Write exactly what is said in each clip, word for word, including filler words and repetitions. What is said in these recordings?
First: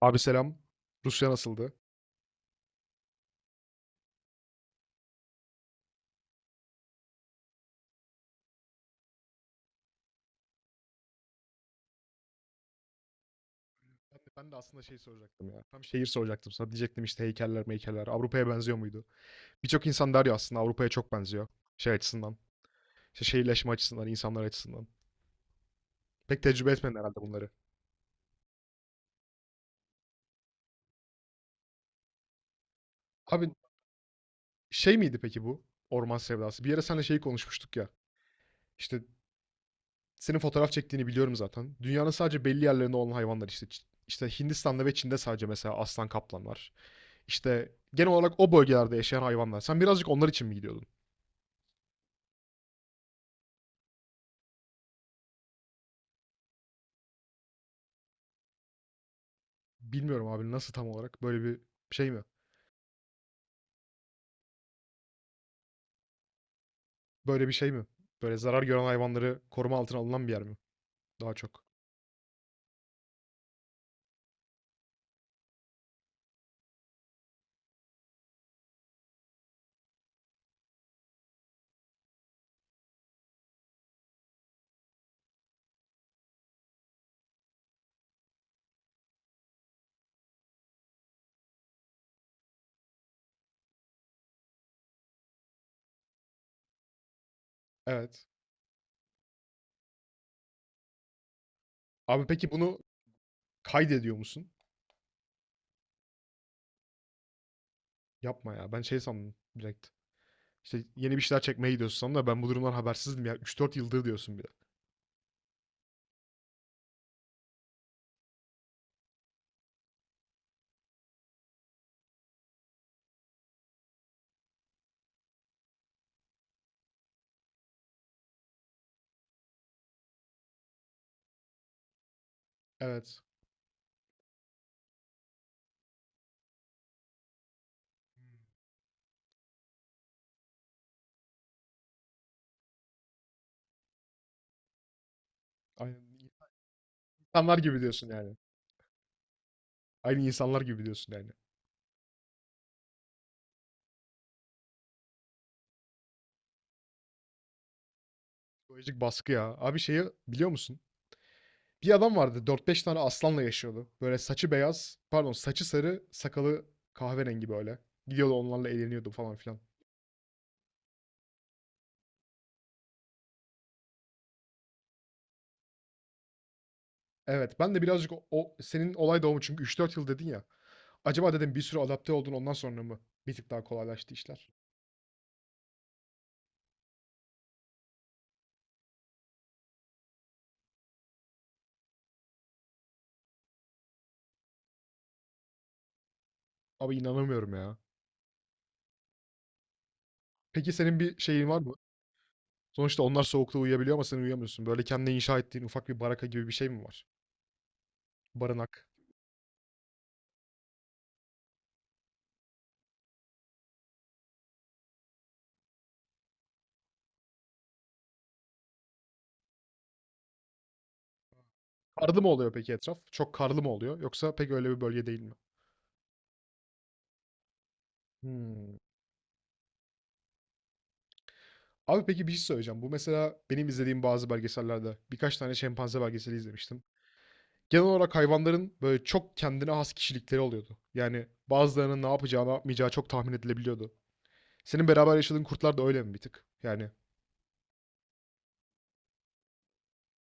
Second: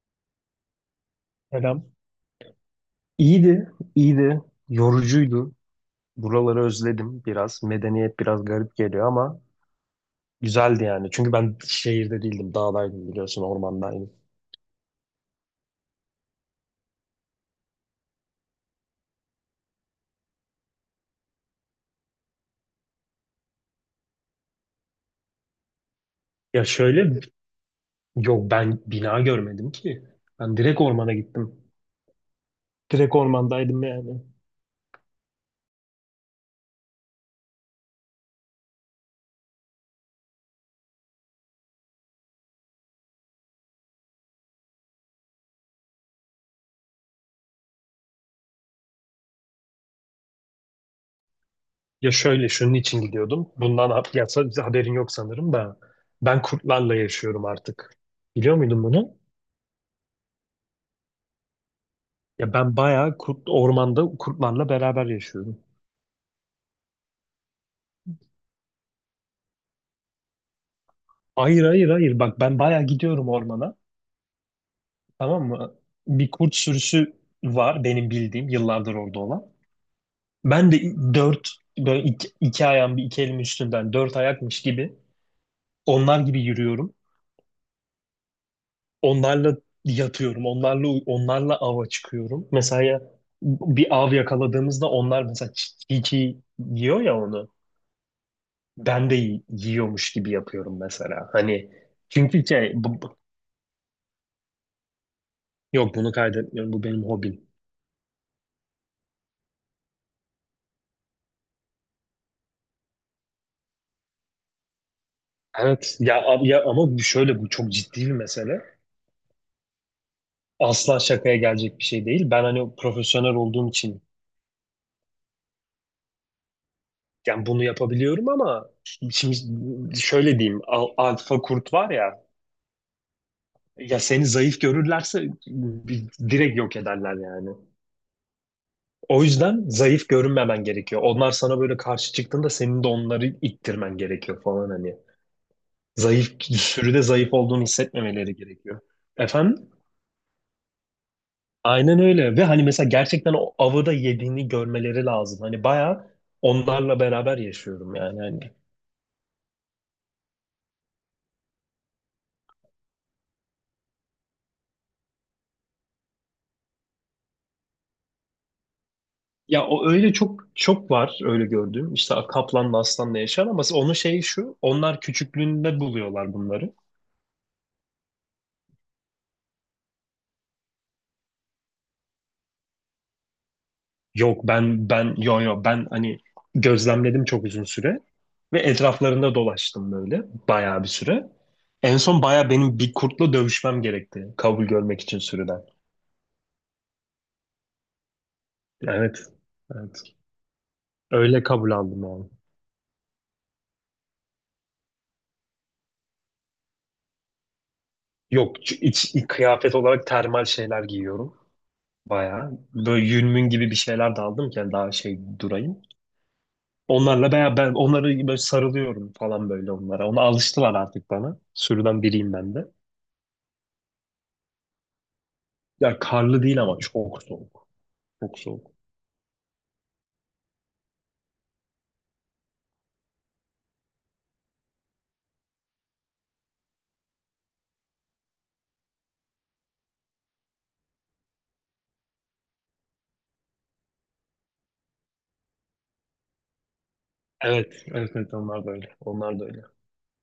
Abi selam. Rusya nasıldı? Selam. İyiydi, iyiydi. Yorucuydu. Buraları özledim biraz. Medeniyet biraz garip geliyor ama güzeldi yani. Çünkü ben şehirde değildim, dağdaydım biliyorsun, ormandaydım. Ben de, ben de aslında şey soracaktım ya. Tam şehir soracaktım sana. Diyecektim işte heykeller meykeller. Avrupa'ya benziyor muydu? Birçok insan der ya aslında Avrupa'ya çok benziyor. Şey açısından. İşte şehirleşme açısından, insanlar açısından. Pek Ya tecrübe etmedin herhalde şöyle, bunları. yok ben bina görmedim ki. Ben direkt ormana gittim. Direkt Abi ormandaydım yani. şey miydi peki bu? Orman sevdası. Bir yere seninle şeyi konuşmuştuk ya. İşte. Senin fotoğraf çektiğini biliyorum zaten. Dünyanın sadece belli yerlerinde olan hayvanlar işte. İşte. Hindistan'da ve Çin'de sadece mesela aslan kaplan var. İşte genel olarak o bölgelerde yaşayan hayvanlar. Sen birazcık onlar için mi gidiyordun? Ya şöyle, şunun için gidiyordum. Bundan ha- ya, sa- haberin yok sanırım da. Ben kurtlarla yaşıyorum artık. Biliyor muydun bunu? Bilmiyorum abi nasıl tam olarak böyle bir şey mi? Ya ben bayağı kurt, ormanda kurtlarla beraber yaşıyorum. Böyle bir şey mi? Böyle zarar gören hayvanları koruma altına alınan bir yer mi? Daha çok. Hayır, hayır, hayır, bak ben bayağı gidiyorum ormana, tamam mı? Bir kurt sürüsü var benim bildiğim, yıllardır orada olan. Ben de dört böyle iki, iki ayağım bir iki elim üstünden dört ayakmış gibi onlar gibi yürüyorum. Onlarla yatıyorum, onlarla onlarla ava çıkıyorum. Mesela ya- bir av yakaladığımızda onlar mesela çi- çiğ yiyor ya onu. Evet. Ben de y- yiyormuş gibi yapıyorum mesela. Hani Abi çünkü peki şey bunu bu- bu- kaydediyor musun? yok, bunu kaydetmiyorum, bu benim hobim. Yapma ya. Ben şey sandım direkt. İşte yeni bir şeyler çekmeye gidiyorsun sandım da ben bu durumdan habersizdim ya. Üç dört yıldır diyorsun bir de. Evet ya, ab- ya ama bu şöyle bu çok ciddi bir mesele. Asla şakaya gelecek bir şey değil. Ben hani profesyonel olduğum için yani bunu yapabiliyorum ama şimdi şöyle diyeyim, al- alfa kurt var ya, Evet. ya seni zayıf görürlerse bi- direkt yok ederler yani. O yüzden zayıf görünmemen gerekiyor. Onlar sana böyle karşı çıktığında senin de onları ittirmen gerekiyor falan hani. Aynen. Zayıf sürüde zayıf İnsanlar olduğunu gibi diyorsun hissetmemeleri yani. gerekiyor. Efendim? Aynı insanlar gibi diyorsun yani. Aynen öyle, ve hani mesela gerçekten o avı da yediğini görmeleri lazım. Hani bayağı onlarla beraber yaşıyorum yani hani. Psikolojik baskı ya. Abi şeyi biliyor musun? Bir adam vardı dört beş tane aslanla yaşıyordu. Böyle saçı beyaz, pardon saçı sarı, sakalı kahverengi böyle. Gidiyordu onlarla eğleniyordu falan filan. Ya o öyle çok çok var, öyle gördüğüm. İşte kaplanla aslanla yaşar ama onun şeyi şu: onlar küçüklüğünde buluyorlar bunları. Evet ben de birazcık o, o- senin olay doğumu çünkü üç dört yıl dedin ya. Acaba dedim bir sürü adapte oldun ondan sonra mı bir tık daha kolaylaştı Yok, işler? ben ben yo yo ben hani gözlemledim çok uzun süre ve etraflarında dolaştım böyle, bayağı bir süre. En son bayağı benim bir kurtla dövüşmem gerekti kabul görmek için sürüden. Abi inanamıyorum ya. Evet. Evet. Peki senin bir Öyle şeyin var kabul mı? aldım yani. Sonuçta onlar soğukta uyuyabiliyor ama sen uyuyamıyorsun. Böyle kendine inşa ettiğin ufak bir baraka gibi bir şey mi var? Yok, ç- Barınak. iç, iç kıyafet olarak termal şeyler giyiyorum. Bayağı. Böyle yünmün gibi bir şeyler de aldım ki yani daha şey durayım. Onlarla bayağı, ben onları böyle sarılıyorum falan, böyle onlara. Ona alıştılar artık, bana. Sürüden Karlı mı biriyim oluyor ben de. peki etraf? Çok karlı mı oluyor? Yoksa pek öyle bir bölge değil mi? Ya karlı değil ama çok soğuk. Çok soğuk. Hmm. Abi peki bir şey söyleyeceğim. Bu mesela benim izlediğim bazı belgesellerde birkaç tane şempanze belgeseli izlemiştim. Genel olarak hayvanların böyle çok kendine has kişilikleri oluyordu. Yani bazılarının ne yapacağı, ne yapmayacağı çok tahmin edilebiliyordu. Senin beraber yaşadığın kurtlar da öyle mi bir tık? Yani Evet, evet, evet, onlar da öyle. Onlar da öyle.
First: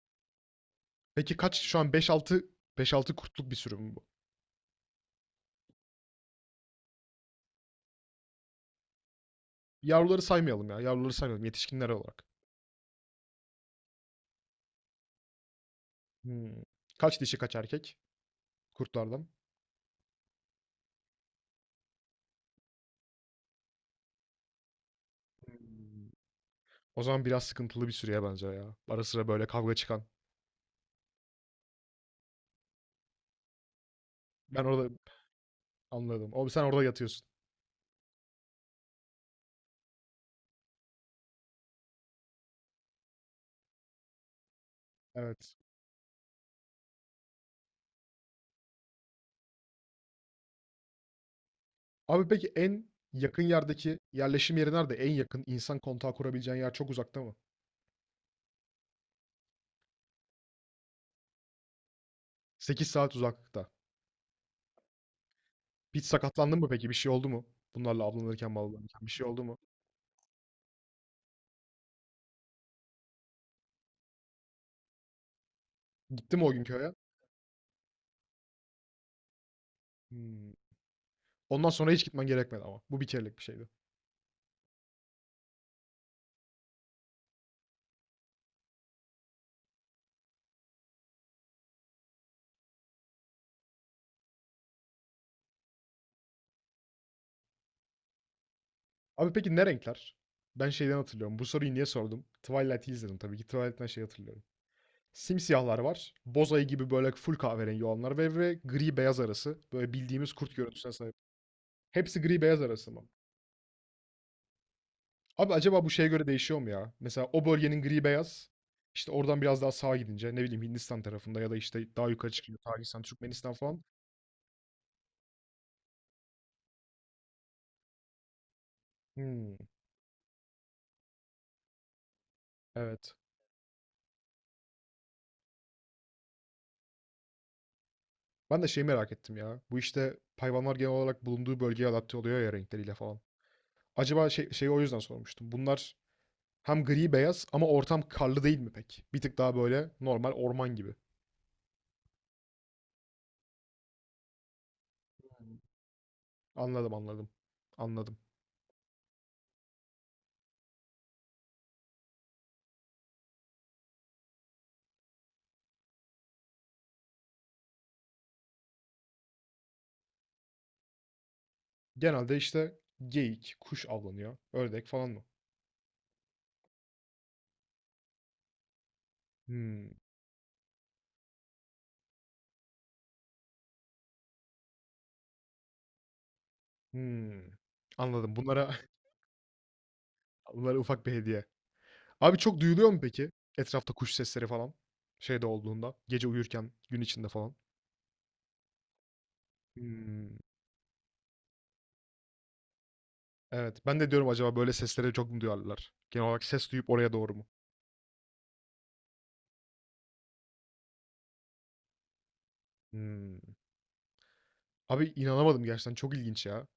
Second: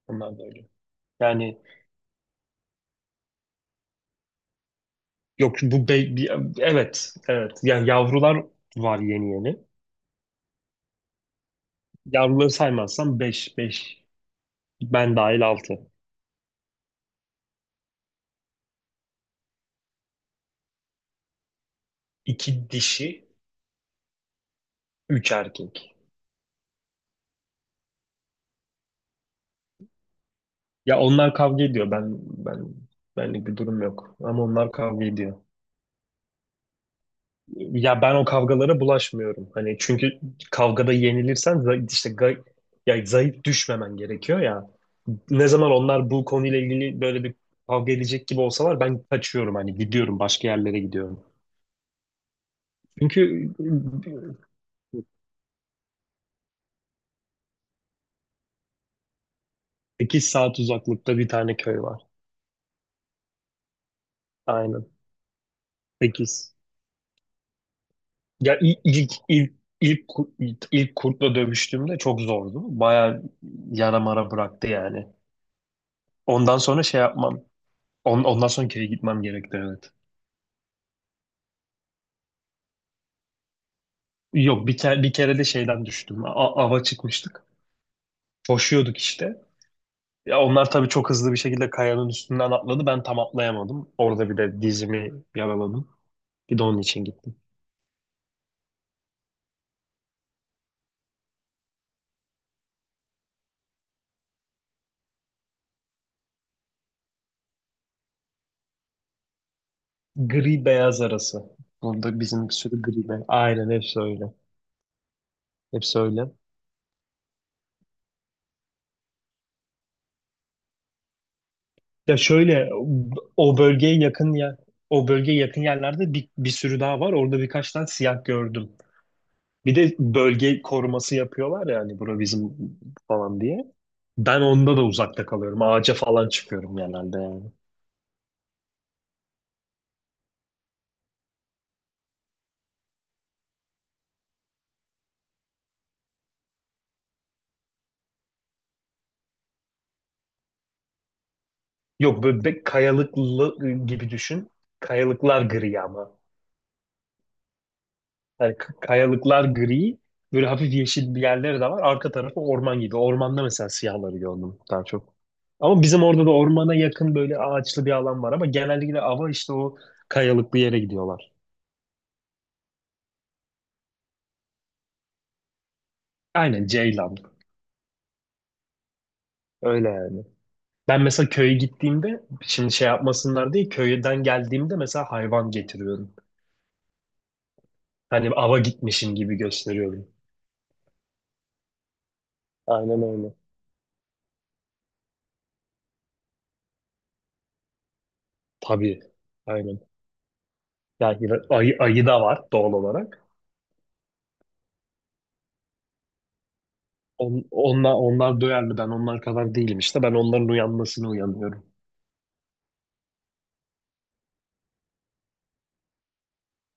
Onlar da öyle. peki Yani kaç şu an beş altı beş altı kurtluk bir sürü mü bu? yok bu be, bir- evet, evet. Yani yavrular var yeni yeni. Yavruları saymayalım ya. Yavruları saymayalım yetişkinler olarak. Yavruları saymazsam beş beş ben dahil altı. Hmm. Kaç dişi kaç erkek kurtlardan? İki dişi. Üç erkek. O zaman biraz sıkıntılı bir süreye bence ya. Ara sıra böyle kavga çıkan. Ya onlar kavga ediyor. Ben ben benlik bir durum yok. Ama Ben onlar orada kavga ediyor. anladım. Abi sen orada yatıyorsun. Ya ben o kavgalara bulaşmıyorum. Hani çünkü kavgada yenilirsen za- işte ga- ya zayıf düşmemen gerekiyor ya. Ne Evet. zaman onlar bu konuyla ilgili böyle bir kavga edecek gibi olsalar ben kaçıyorum, hani gidiyorum, başka yerlere gidiyorum. Abi peki en yakın Çünkü yerdeki yerleşim yeri nerede? En yakın insan kontağı kurabileceğin yer çok uzakta mı? sekiz saat uzaklıkta bir tane köy var. Sekiz saat uzaklıkta. Aynen. Hiç sekiz. sakatlandın mı peki? Bir şey oldu mu? Bunlarla avlanırken, Ya il- avlanırken bir ilk şey oldu ilk mu? ilk ku- ilk, ilk kurtla dövüştüğümde çok zordu. Baya yara mara bıraktı yani. Gitti mi o Ondan gün sonra köye? şey yapmam. On, ondan sonra kere gitmem gerekti, evet. Hmm. Ondan sonra hiç gitmen gerekmedi ama. Bu bir kerelik bir şeydi. Yok, bir kere bir kere de şeyden düştüm. A- ava çıkmıştık. Koşuyorduk işte. Ya onlar tabii çok hızlı bir şekilde kayanın üstünden atladı. Ben tam atlayamadım. Orada bir de dizimi yaraladım. Bir de onun için gittim. Abi peki ne renkler? Ben şeyden hatırlıyorum. Bu soruyu niye sordum? Twilight'i izledim tabii ki. Twilight'ten şey hatırlıyorum. Simsiyahlar var. Bozayı gibi böyle full kahverengi olanlar ve, ve gri beyaz arası. Böyle bildiğimiz kurt Gri görüntüsüne beyaz sahip. arası. Burada Hepsi gri bizim bir beyaz sürü arası mı? gri beyaz. Aynen, hepsi öyle. Abi acaba bu Hepsi şeye göre öyle. değişiyor mu ya? Mesela o bölgenin gri beyaz. İşte oradan biraz daha sağa gidince ne bileyim Hindistan tarafında ya da işte daha Ya yukarı çıkıyor şöyle, Pakistan, Türkmenistan o falan. bölgeye yakın yer o bölgeye yakın yerlerde bir, bir sürü daha var. Orada birkaç tane siyah gördüm. Hmm, Bir de bölge koruması yapıyorlar ya, hani bura bizim evet. falan diye. Ben onda da uzakta kalıyorum. Ağaca falan çıkıyorum genelde yani. Ben de şeyi merak ettim ya. Bu işte hayvanlar genel olarak bulunduğu bölgeye adapte oluyor ya renkleriyle falan. Acaba şey, şeyi o yüzden sormuştum. Bunlar hem gri beyaz ama ortam karlı değil mi pek? Bir tık daha böyle normal orman gibi. Yok, böyle be- kayalıklı gibi düşün. Kayalıklar gri ama. Anladım anladım. Anladım. Yani k- kayalıklar gri, böyle hafif yeşil bir yerleri de var. Arka tarafı orman gibi. Ormanda mesela siyahları gördüm daha çok. Ama bizim orada da ormana yakın böyle ağaçlı bir alan var, ama genellikle ava işte o kayalıklı yere gidiyorlar. Genelde işte geyik, kuş avlanıyor. Ördek falan mı? Aynen, ceylan. Öyle Hımm. yani. Ben mesela köye gittiğimde, şimdi şey yapmasınlar diye, köyden geldiğimde mesela hayvan getiriyorum. Hımm. Hani Anladım. ava Bunlara gitmişim gibi gösteriyorum. bunlara ufak bir hediye. Abi çok duyuluyor mu Aynen peki öyle. etrafta kuş sesleri falan? Şeyde olduğunda, gece uyurken, gün içinde falan. Tabii. Aynen. Hımm. Yani ayı, ayı da var doğal olarak. Evet. Ben de diyorum acaba böyle seslere çok mu duyarlar? Genel olarak ses duyup oraya doğru mu? On- onlar, onlar duyarlı, ben onlar kadar değilim, işte ben onların uyanmasını uyanıyorum. Hımm. Abi inanamadım gerçekten çok ilginç ya.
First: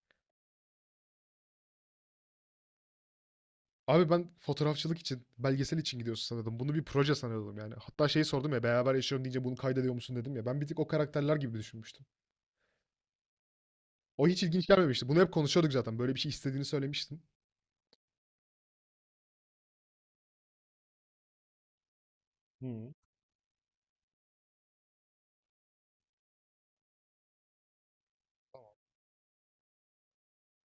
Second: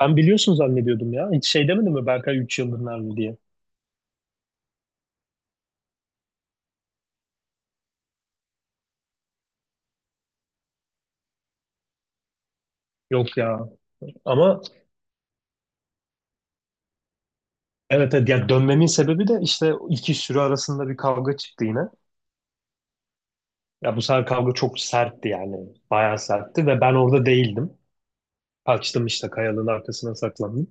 Ben biliyorsun zannediyordum ya, hiç şey demedim mi, Berkay üç yıldır nerede diye. Abi ben fotoğrafçılık için, belgesel için gidiyorsun sanıyordum. Bunu bir proje sanıyordum yani. Hatta şeyi sordum ya beraber yaşıyorum deyince bunu kaydediyor musun dedim ya. Ben bir tık o karakterler gibi düşünmüştüm. Yok ya, O hiç ama ilginç gelmemişti. Bunu hep konuşuyorduk zaten. Böyle bir şey istediğini söylemiştin. evet, evet, ya dönmemin sebebi de işte iki sürü arasında bir kavga çıktı yine. Hı. Ya bu sefer kavga çok sertti yani, bayağı sertti, ve ben orada değildim. Kaçtım, işte kayalığın arkasına saklandım.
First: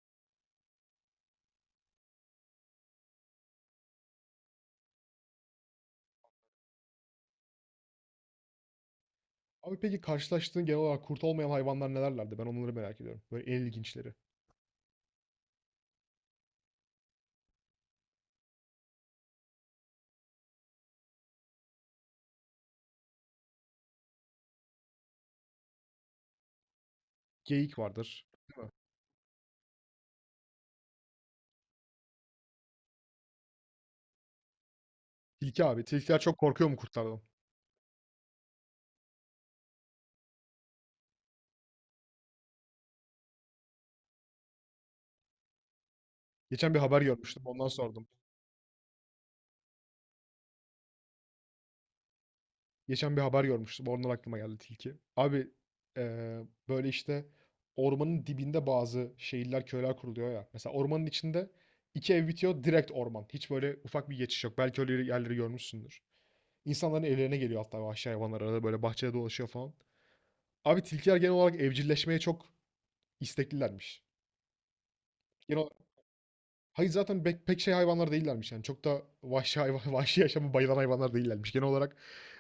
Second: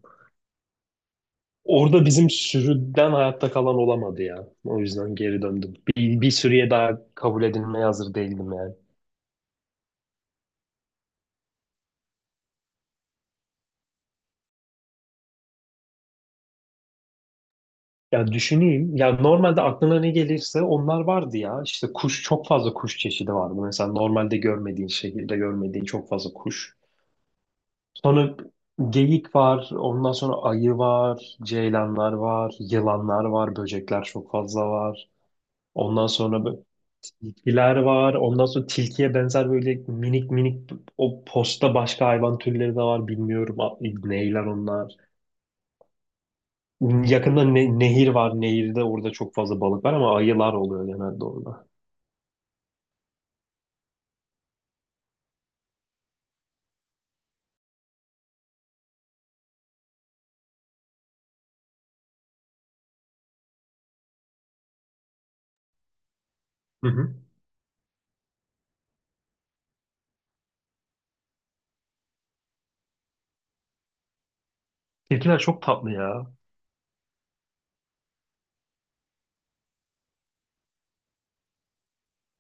Orada bizim sürüden hayatta kalan olamadı ya. O yüzden geri döndüm. Bir, bir sürüye daha kabul edilmeye hazır değildim yani. Abi peki karşılaştığın genel olarak kurt olmayan hayvanlar nelerlerdi? Ben onları merak ediyorum. Böyle en ilginçleri. Ya düşüneyim. Ya normalde aklına ne gelirse onlar vardı ya. İşte kuş çok fazla kuş çeşidi vardı. Mesela normalde görmediğin, şehirde görmediğin çok fazla kuş. Geyik vardır. Sonra geyik var. Ondan sonra ayı var. Ceylanlar var. Yılanlar var. Böcekler çok fazla var. Tilki abi. Ondan Tilkiler çok sonra böyle korkuyor mu kurtlardan? tilkiler var. Ondan sonra tilkiye benzer böyle minik minik, o posta başka hayvan türleri de var. Bilmiyorum a- neyler onlar. Geçen bir haber görmüştüm. Yakında Ondan ne- sordum. nehir var. Nehirde, orada çok fazla balık var ama ayılar oluyor genelde orada. Geçen bir haber görmüştüm. Oradan aklıma geldi tilki. Abi eee, böyle işte ormanın dibinde bazı şehirler, köyler kuruluyor ya. Mesela ormanın içinde iki ev bitiyor direkt orman. Hiç böyle ufak bir geçiş yok. Belki öyle yerleri görmüşsündür. Hı İnsanların hı. evlerine geliyor hatta vahşi hayvanlar arada böyle bahçede dolaşıyor falan. Abi tilkiler genel olarak evcilleşmeye çok isteklilermiş. Tilkiler Genel çok olarak- tatlı ya. hayır zaten pek, pek şey hayvanlar değillermiş yani. Çok da vahşi hayvan, vahşi yaşamı bayılan hayvanlar değillermiş. Genel olarak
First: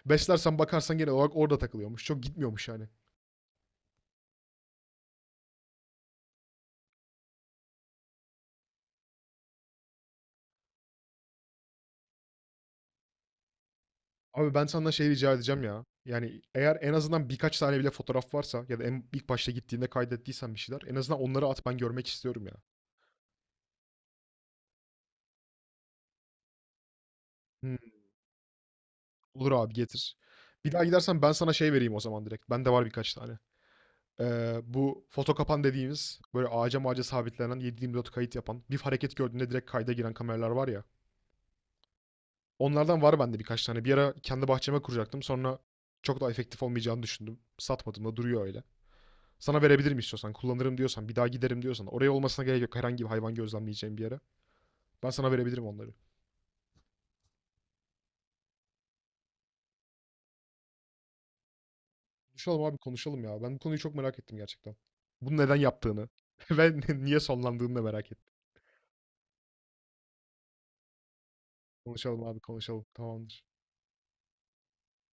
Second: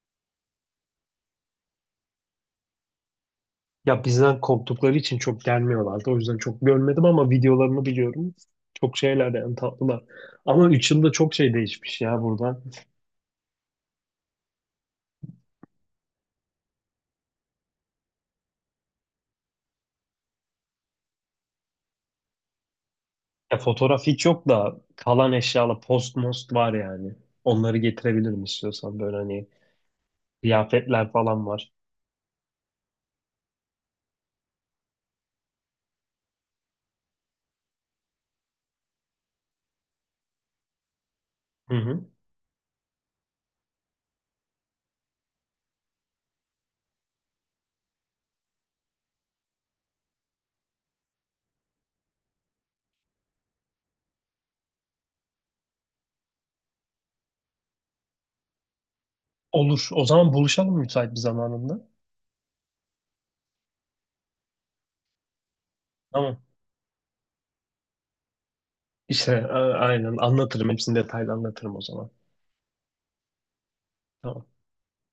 beslersen bakarsan genel olarak orada takılıyormuş. Çok gitmiyormuş yani. Ya bizden korktukları için çok gelmiyorlardı. O yüzden çok görmedim ama videolarını biliyorum. Çok şeyler de, yani tatlılar. Ama üç yılda çok şey değişmiş ya buradan. Abi ben senden şey rica edeceğim ya. Yani eğer en azından birkaç tane bile fotoğraf varsa ya da en ilk başta gittiğinde kaydettiysen bir şeyler en azından onları at ben görmek istiyorum ya. Ya fotoğraf hiç yok da, kalan eşyalar post most var yani. Hmm, Onları getirebilirim istiyorsan, böyle hani olur abi getir. Bir daha kıyafetler gidersen ben falan sana var. şey vereyim o zaman direkt. Bende var birkaç tane. Ee, bu foto kapan dediğimiz böyle ağaca mağaca sabitlenen yedi yirmi dört kayıt yapan bir hareket gördüğünde direkt kayda giren kameralar var ya. Hı hı. Onlardan var bende birkaç tane. Bir ara kendi bahçeme kuracaktım. Sonra çok da efektif olmayacağını düşündüm. Satmadım da duruyor öyle. Sana verebilirim istiyorsan. Kullanırım diyorsan. Bir daha giderim diyorsan. Oraya olmasına gerek yok. Herhangi bir hayvan gözlemleyeceğim bir yere. Ben sana verebilirim onları. Olur. O zaman buluşalım müsait bir zamanında. Konuşalım abi konuşalım ya. Ben bu konuyu çok merak ettim gerçekten. Bunu neden yaptığını Tamam. ve niye sonlandığını da merak ettim. İşte a- aynen anlatırım. Hepsini detaylı anlatırım o zaman. Konuşalım abi konuşalım. Tamamdır. Tamam.